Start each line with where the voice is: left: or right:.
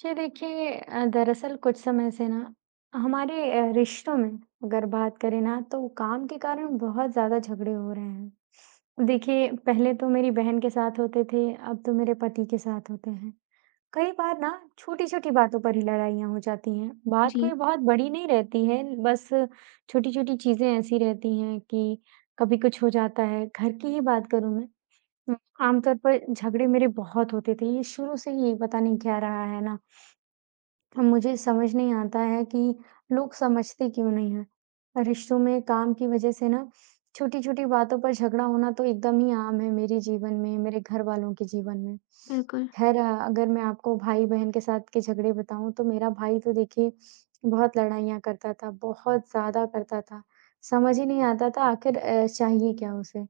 right: जी देखिए दरअसल कुछ समय से ना हमारे रिश्तों में अगर बात करें ना तो काम के कारण बहुत ज़्यादा झगड़े हो रहे हैं। देखिए पहले तो मेरी बहन के साथ होते थे, अब तो मेरे पति के साथ होते हैं। कई बार ना छोटी-छोटी बातों पर ही लड़ाइयाँ हो जाती हैं। बात कोई
left: जी,
right: बहुत बड़ी नहीं रहती है, बस छोटी-छोटी चीज़ें ऐसी रहती हैं कि कभी कुछ हो जाता है। घर की ही बात करूँ मैं, उम, आमतौर पर झगड़े मेरे बहुत होते थे। ये शुरू से ही पता नहीं क्या रहा है ना मुझे समझ नहीं आता है कि लोग समझते क्यों नहीं हैं। रिश्तों में काम की वजह से ना छोटी-छोटी बातों पर झगड़ा होना तो एकदम ही आम है मेरे जीवन में, मेरे घरवालों के जीवन में।
left: बिल्कुल।
right: खैर अगर मैं आपको भाई-बहन के साथ के झगड़े बताऊँ तो मेरा भाई तो देखिए बहुत लड़ाइयाँ करता था, बहुत ज़्यादा करता था। समझ ही नहीं आता था आखिर चाहिए क्या उसे।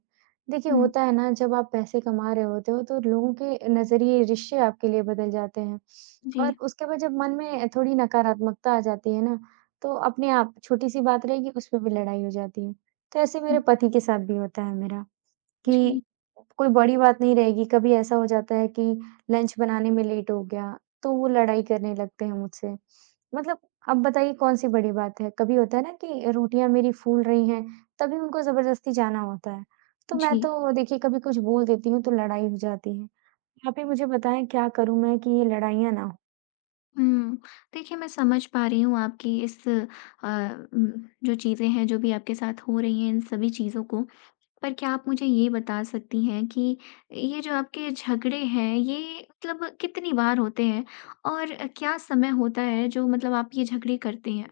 right: देखिए,
left: हुँ,
right: होता है ना जब आप पैसे कमा रहे होते हो तो लोगों के नज़रिए, रिश्ते आपके लिए बदल जाते हैं।
left: जी,
right: और उसके बाद जब मन में थोड़ी नकारात्मकता आ जाती है ना, तो अपने आप छोटी-सी बात रहेगी उस पे भी लड़ाई हो जाती है। तो ऐसे मेरे
left: हुँ,
right: पति के साथ भी होता है मेरा।
left: जी,
right: कि कोई बड़ी बात नहीं रहेगी, कभी ऐसा हो जाता है कि लंच बनाने में लेट हो गया, तो वो लड़ाई करने लगते हैं मुझसे। मतलब आप बताइए कौन-सी बड़ी बात है? कभी होता है ना कि रोटियाँ मेरी फूल रही हैं, तभी उनको ज़बरदस्ती जाना होता है। तो मैं
left: जी।
right: तो देखिए कभी कुछ बोल देती हूँ, तो लड़ाई हो जाती है। आप ही मुझे बताएँ क्या करूँ मैं कि ये लड़ाइयाँ ना हो?
left: हुँ, देखिए, मैं समझ पा रही हूँ आपकी इस उम, जो चीज़ें हैं, जो भी आपके साथ हो रही हैं, इन सभी चीज़ों को। पर क्या आप मुझे ये बता सकती हैं कि ये जो आपके झगड़े हैं, ये मतलब कितनी बार होते हैं? और क्या समय होता है जो मतलब आप ये झगड़े करते हैं?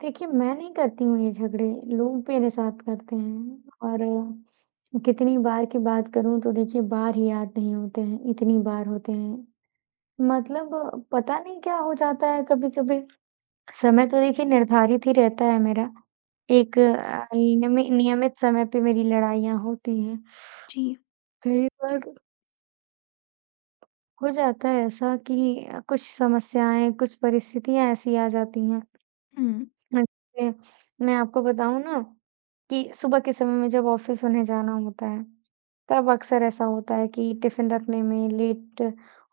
right: देखिए, मैं नहीं करती हूँ ये झगड़े, लोग मेरे साथ करते हैं और कितनी बार की बात करूँ तो देखिए बार ही याद नहीं होते हैं, इतनी बार होते हैं। मतलब पता नहीं क्या हो जाता है कभी-कभी। समय तो देखिए निर्धारित ही रहता है मेरा, एक नियमित समय पे मेरी लड़ाइयाँ होती हैं।
left: जी,
right: कई बार हो जाता है ऐसा कि कुछ समस्याएँ, कुछ परिस्थितियाँ ऐसी आ जाती हैं।
left: हुँ,
right: मैं मैं आपको बताऊँ ना कि सुबह के समय में जब ऑफिस उन्हें जाना होता है, तब अक्सर ऐसा होता है कि टिफ़िन रखने में लेट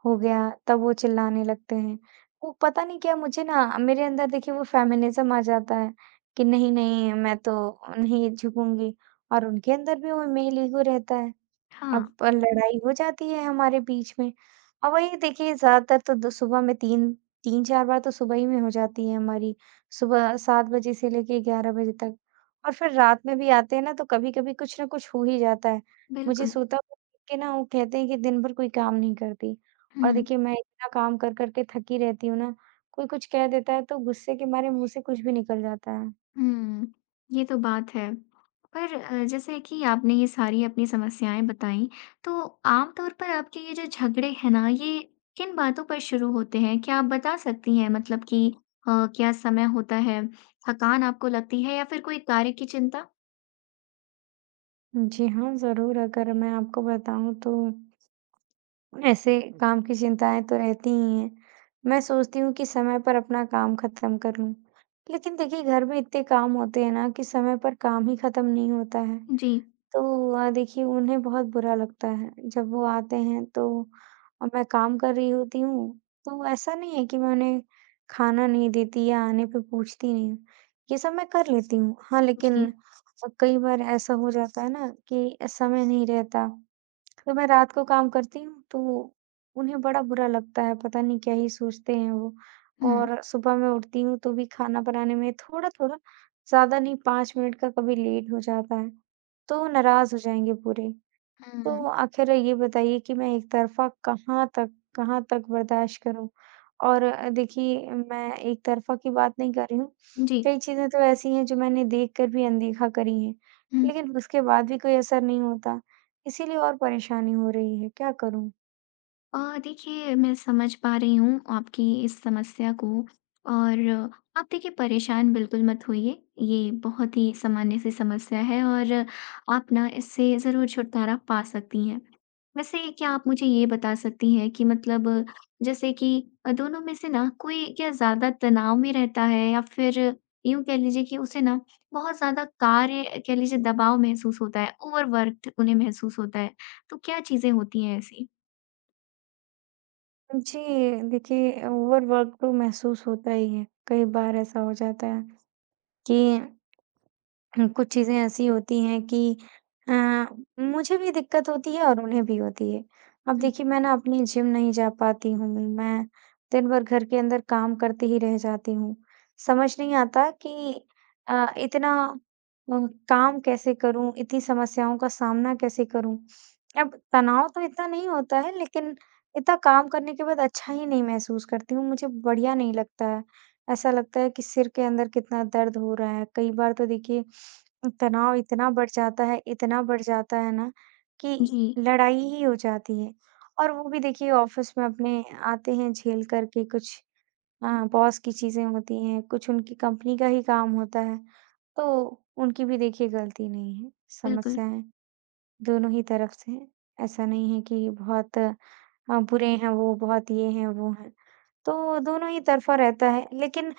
right: हो गया, तब वो चिल्लाने लगते हैं। वो पता नहीं क्या मुझे ना मेरे अंदर देखिए वो फेमिनिज़्म आ जाता है कि नहीं, नहीं मैं तो नहीं झुकूँगी और उनके अंदर भी वो मेल ईगो रहता है।
left: हाँ,
right: अब लड़ाई हो जाती है हमारे बीच में। और वही देखिए ज़्यादातर तो द सुबह में 3 3-4 बार तो सुबह ही में हो जाती है हमारी, सुबह 7 बजे से लेके 11 बजे तक। और फिर रात में भी आते हैं ना तो कभी-कभी कुछ ना कुछ हो ही जाता है। मुझे
left: बिल्कुल।
right: सोता हुआ देख के ना वो कहते हैं कि दिन भर कोई काम नहीं करती। और
left: हुँ।
right: देखिए मैं इतना काम कर कर के थकी रहती हूँ ना, कोई कुछ कह देता है तो गुस्से के मारे मुँह से कुछ भी निकल जाता है।
left: हुँ, ये तो बात है। पर जैसे कि आपने ये सारी अपनी समस्याएँ बताई, तो आम तौर पर आपके ये जो झगड़े हैं ना, ये किन बातों पर शुरू होते हैं? क्या आप बता सकती हैं मतलब कि अ, क्या समय होता है, थकान आपको लगती है या फिर कोई कार्य की चिंता?
right: जी हाँ, ज़रूर अगर मैं आपको बताऊँ तो ऐसे काम की चिंताएं तो रहती ही हैं। मैं सोचती हूँ कि समय पर अपना काम खत्म कर लूं, लेकिन देखिए घर में इतने काम होते हैं ना कि समय पर काम ही खत्म नहीं होता है।
left: जी,
right: तो देखिए उन्हें बहुत बुरा लगता है जब वो आते हैं तो मैं काम कर रही होती हूँ तो ऐसा नहीं है कि मैं उन्हें खाना नहीं देती या आने पे पूछती नहीं हूँ। ये सब मैं कर लेती हूँ। हाँ, लेकिन
left: जी।
right: कई बार ऐसा हो जाता है ना कि समय नहीं रहता तो मैं रात को काम करती हूँ तो उन्हें बड़ा बुरा लगता है, पता नहीं क्या ही सोचते हैं वो।
left: हुँ,
right: और सुबह मैं उठती हूँ तो भी खाना बनाने में थोड़ा-थोड़ा ज़्यादा नहीं 5 मिनट का कभी लेट हो जाता है, तो नाराज़ हो जाएँगे पूरे।
left: हुँ,
right: तो आख़िर ये बताइए कि मैं एक तरफ़ा कहाँ तक बर्दाश्त करूँ? और देखिए मैं एक तरफ़ा की बात नहीं कर रही हूँ,
left: जी।
right: कई चीज़ें तो ऐसी हैं जो मैंने देख कर भी अनदेखा करी हैं,
left: हुँ।
right: लेकिन उसके बाद भी कोई असर नहीं होता, इसीलिए और परेशानी हो रही है, क्या करूँ?
left: देखिए, मैं समझ पा रही हूँ आपकी इस समस्या को और आप देखिए परेशान बिल्कुल मत होइए, ये बहुत ही सामान्य सी समस्या है और आप ना इससे ज़रूर छुटकारा पा सकती हैं। वैसे क्या आप मुझे ये बता सकती हैं कि मतलब जैसे कि दोनों में से ना कोई क्या ज़्यादा तनाव में रहता है या फिर यूँ कह लीजिए कि उसे ना बहुत ज़्यादा कार्य कह लीजिए दबाव महसूस होता है, ओवरवर्क्ड उन्हें महसूस होता है, तो क्या चीज़ें होती हैं ऐसी?
right: जी, देखिए ओवरवर्क तो महसूस होता ही है, कई बार ऐसा हो जाता है कि कुछ चीज़ें ऐसी होती हैं कि अ, मुझे भी दिक्कत होती है और उन्हें भी होती है। अब देखिए मैं ना अपनी जिम नहीं जा पाती हूँ, मैं दिन भर घर के अंदर काम करती ही रह जाती हूँ। समझ नहीं आता कि इतना अ, काम कैसे करूँ, इतनी समस्याओं का सामना कैसे करूँ? अब तनाव तो इतना नहीं होता है लेकिन इतना काम करने के बाद अच्छा ही नहीं महसूस करती हूँ, मुझे बढ़िया नहीं लगता है। ऐसा लगता है कि सिर के अंदर कितना दर्द हो रहा है। कई बार तो देखिए तनाव इतना बढ़ जाता है, इतना बढ़ जाता है ना कि
left: जी,
right: लड़ाई ही हो जाती है। और वो भी देखिए ऑफ़िस में अपने आते हैं झेल कर के कुछ बॉस की चीज़ें होती हैं, कुछ उनकी कंपनी का ही काम होता है। तो उनकी भी देखिए गलती नहीं है,
left: बिल्कुल।
right: समस्या है। दोनों ही तरफ से हैं। ऐसा नहीं है कि बहुत बुरे हैं वो, बहुत ये हैं, वो हैं। तो दोनों ही तरफ़ा रहता है, लेकिन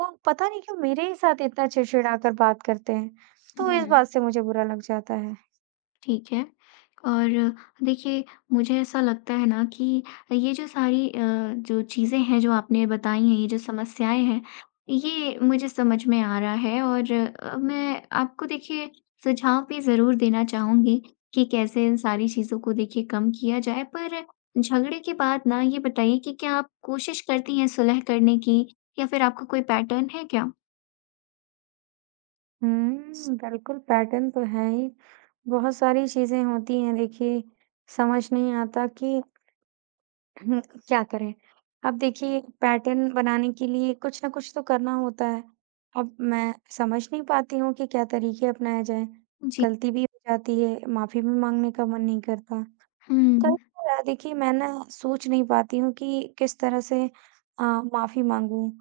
right: वो पता नहीं क्यों मेरे ही साथ इतना चिड़चिड़ाकर बात करते हैं, तो इस
left: हुँ।
right: बात से मुझे बुरा लग जाता है।
left: ठीक है। और देखिए, मुझे ऐसा लगता है ना कि ये जो सारी जो चीज़ें हैं, जो आपने बताई हैं, ये जो समस्याएँ हैं, ये मुझे समझ में आ रहा है और मैं आपको देखिए सुझाव भी ज़रूर देना चाहूँगी कि कैसे इन सारी चीज़ों को देखिए कम किया जाए। पर झगड़े के बाद ना ये बताइए कि क्या आप कोशिश करती हैं सुलह करने की या फिर आपका कोई पैटर्न है क्या?
right: हुँ, बिल्कुल पैटर्न तो है ही। बहुत सारी चीज़ें होती हैं देखिए, समझ नहीं आता कि हुँ, क्या करें? अब देखिए पैटर्न बनाने के लिए कुछ ना कुछ तो करना होता है। अब मैं समझ नहीं पाती हूँ कि क्या तरीके अपनाए जाएँ।
left: जी।
right: गलती भी हो जाती है, माफ़ी भी माँगने का मन नहीं करता। कई
left: हुँ।
right: बार देखिए मैं ना सोच नहीं पाती हूँ कि किस तरह से अ, माफ़ी माँगूँ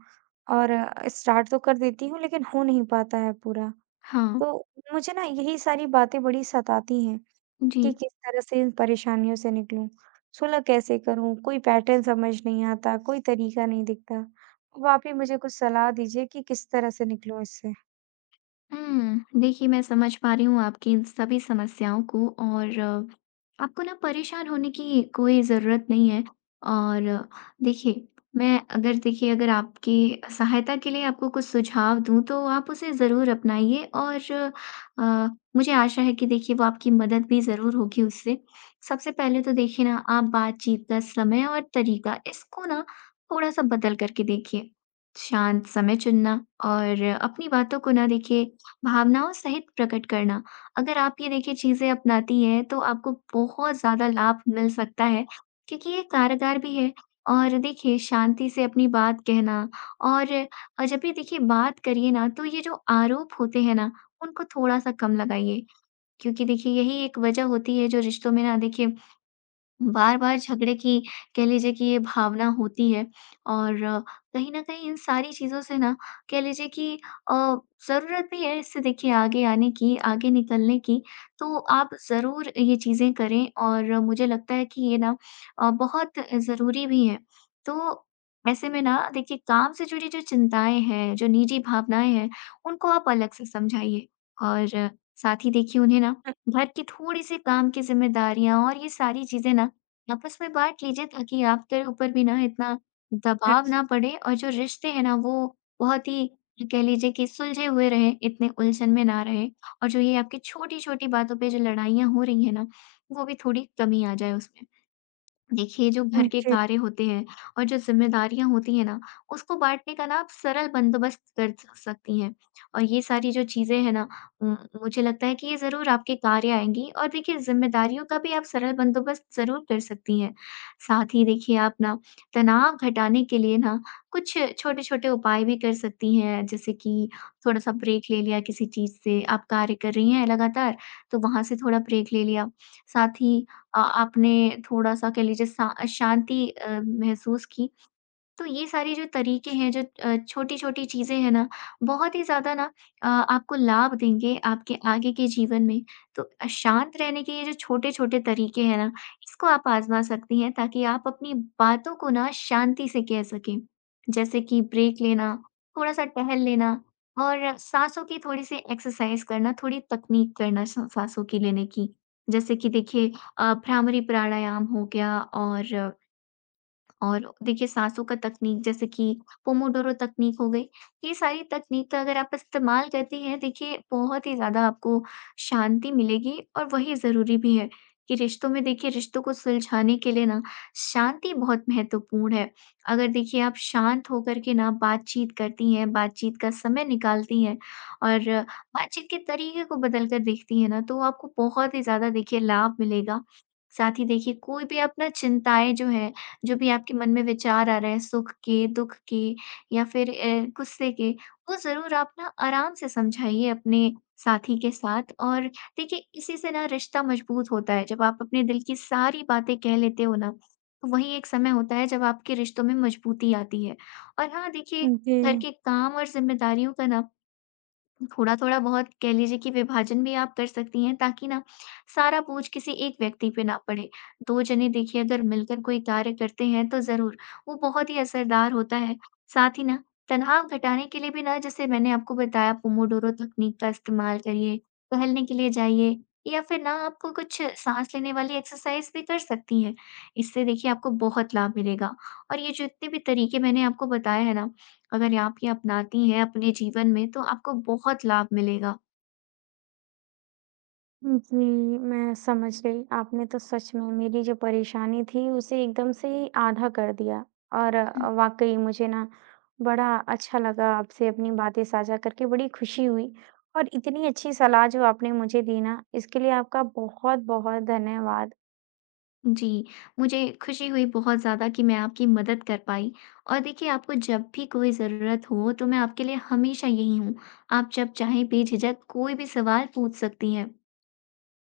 right: और स्टार्ट तो कर देती हूँ लेकिन हो नहीं पाता है पूरा।
left: हाँ,
right: तो मुझे ना यही सारी बातें बड़ी सताती हैं।
left: जी।
right: कि किस तरह से इन परेशानियों से निकलूँ? सुलह कैसे करूँ? कोई पैटर्न समझ नहीं आता, कोई तरीका नहीं दिखता। अब आप ही मुझे कुछ सलाह दीजिए कि किस तरह से निकलूँ इससे?
left: हुँ। देखिए, मैं समझ पा रही हूँ आपकी इन सभी समस्याओं को और आपको ना परेशान होने की कोई ज़रूरत नहीं है। और देखिए, मैं अगर देखिए अगर आपकी सहायता के लिए आपको कुछ सुझाव दूँ, तो आप उसे ज़रूर अपनाइए और अ, मुझे आशा है कि देखिए वो आपकी मदद भी ज़रूर होगी उससे। सबसे पहले तो देखिए ना, आप बातचीत का समय और तरीका, इसको ना थोड़ा-सा बदल कर के देखिए। शांत समय चुनना और अपनी बातों को ना देखिए भावनाओं सहित प्रकट करना। अगर आप ये देखिए चीज़ें अपनाती हैं तो आपको बहुत ज़्यादा लाभ मिल सकता है, क्योंकि ये कारगर भी है। और देखिए, शांति से अपनी बात कहना और जब भी देखिए बात करिए ना तो ये जो आरोप होते हैं ना, उनको थोड़ा-सा कम लगाइए। क्योंकि देखिए यही एक वज़ह होती है जो रिश्तों में ना देखिए बार-बार झगड़े की कह लीजिए कि ये भावना होती है और कहीं न कहीं इन सारी चीज़ों से ना कह लीजिए कि अ, ज़रूरत भी है इससे देखिए आगे आने की, आगे निकलने की। तो आप ज़रूर ये चीज़ें करें और मुझे लगता है कि ये ना बहुत ज़रूरी भी है। तो ऐसे में ना देखिए काम से जुड़ी जो चिंताएँ हैं, जो निजी भावनाएँ हैं, उनको आप अलग से समझाइए और साथ ही देखिए उन्हें ना घर की थोड़ी-सी काम की ज़िम्मेदारियाँ और ये सारी चीज़ें ना आपस में बाँट लीजिए, ताकि आपके ऊपर भी ना इतना दबाव ना पड़े और जो रिश्ते हैं ना, वो बहुत ही कह लीजिए कि सुलझे हुए रहें, इतने उलझन में ना रहें और जो ये आपकी छोटी-छोटी बातों पे जो लड़ाइयाँ हो रही हैं ना, वो भी थोड़ी कमी आ जाए उसमें। देखिए, जो घर के
right: जी,
left: कार्य होते हैं और जो ज़िम्मेदारियाँ होती हैं ना, उसको बाँटने का ना आप सरल बंदोबस्त कर स सकती हैं। और ये सारी जो चीज़ें हैं ना उम, मुझे लगता है कि ये ज़रूर आपके कार्य आएँगी और देखिए ज़िम्मेदारियों का भी आप सरल बंदोबस्त ज़रूर कर सकती हैं। साथ ही देखिए आप ना तनाव घटाने के लिए ना कुछ छोटे-छोटे उपाय भी कर सकती हैं, जैसे कि थोड़ा-सा ब्रेक ले लिया किसी चीज़ से, आप कार्य कर रही हैं लगातार, तो वहाँ से थोड़ा ब्रेक ले लिया। साथ ही आपने थोड़ा-सा कह लीजिए सा शांति महसूस की। तो ये सारे जो तरीके हैं, जो छोटी-छोटी चीज़ें हैं ना, बहुत ही ज़्यादा ना आपको लाभ देंगे आपके आगे के जीवन में। तो शांत रहने के ये जो छोटे-छोटे तरीके हैं ना, इसको आप आज़मा सकती हैं ताकि आप अपनी बातों को ना शांति से कह सकें। जैसे कि ब्रेक लेना, थोड़ा-सा टहल लेना और साँसों की थोड़ी-सी एक्सरसाइज़ करना, थोड़ी तकनीक करना सा साँसों की लेने की। जैसे कि देखिए भ्रामरी प्राणायाम हो गया और देखिए साँसों का तकनीक जैसे कि पोमोडोरो तकनीक हो गई, ये सारी तकनीक का अगर आप इस्तेमाल करती हैं देखिए बहुत ही ज़्यादा आपको शांति मिलेगी और वही ज़रूरी भी है कि रिश्तों में देखिए रिश्तों को सुलझाने के लिए ना शांति बहुत महत्वपूर्ण है। अगर देखिए आप शांत होकर के ना बातचीत करती हैं, बातचीत का समय निकालती हैं और बातचीत के तरीके को बदल कर देखती हैं ना, तो आपको बहुत ही ज़्यादा देखिए लाभ मिलेगा। साथ ही देखिए कोई भी अपना चिंताएँ जो हैं, जो भी आपके मन में विचार आ रहे हैं सुख के, दुख के या फिर गुस्से के, वो ज़रूर आप ना आराम से समझाइए अपने साथी के साथ। और देखिए इसी से ना रिश्ता मजबूत होता है, जब आप अपने दिल की सारी बातें कह लेते हो ना, तो वही एक समय होता है जब आपके रिश्तों में मजबूती आती है। और हाँ, देखिए,
right: जी,
left: घर के काम और ज़िम्मेदारियों का ना थोड़ा-थोड़ा बहुत कह लीजिए कि विभाजन भी आप कर सकती हैं ताकि ना सारा बोझ किसी एक व्यक्ति पे ना पड़े। 2 जने देखिए अगर मिलकर कोई कार्य करते हैं तो ज़रूर वो बहुत ही असरदार होता है। साथ ही ना तनाव घटाने के लिए भी ना, जैसे मैंने आपको बताया, पोमोडोरो तकनीक का इस्तेमाल करिए, टहलने के लिए जाइए या फिर ना आपको कुछ साँस लेने वाली एक्सरसाइज़ भी कर सकती हैं। इससे देखिए आपको बहुत लाभ मिलेगा और ये जो इतने भी तरीके मैंने आपको बताए हैं ना, अगर आप ये अपनाती हैं अपने जीवन में, तो आपको बहुत लाभ मिलेगा।
right: जी, मैं समझ गई। आपने तो सच में मेरी जो परेशानी थी उसे एकदम से ही आधा कर दिया और
left: हुँ।
right: वाक़ई मुझे ना बड़ा अच्छा लगा आपसे अपनी बातें साझा करके बड़ी खुशी हुई और इतनी अच्छी सलाह जो आपने मुझे दी ना इसके लिए आपका बहुत-बहुत धन्यवाद।
left: जी, मुझे खुशी हुई बहुत ज़्यादा कि मैं आपकी मदद कर पाई और देखिए आपको जब भी कोई ज़रूरत हो तो मैं आपके लिए हमेशा यही हूँ। आप जब चाहें बेझिझक कोई भी सवाल पूछ सकती हैं।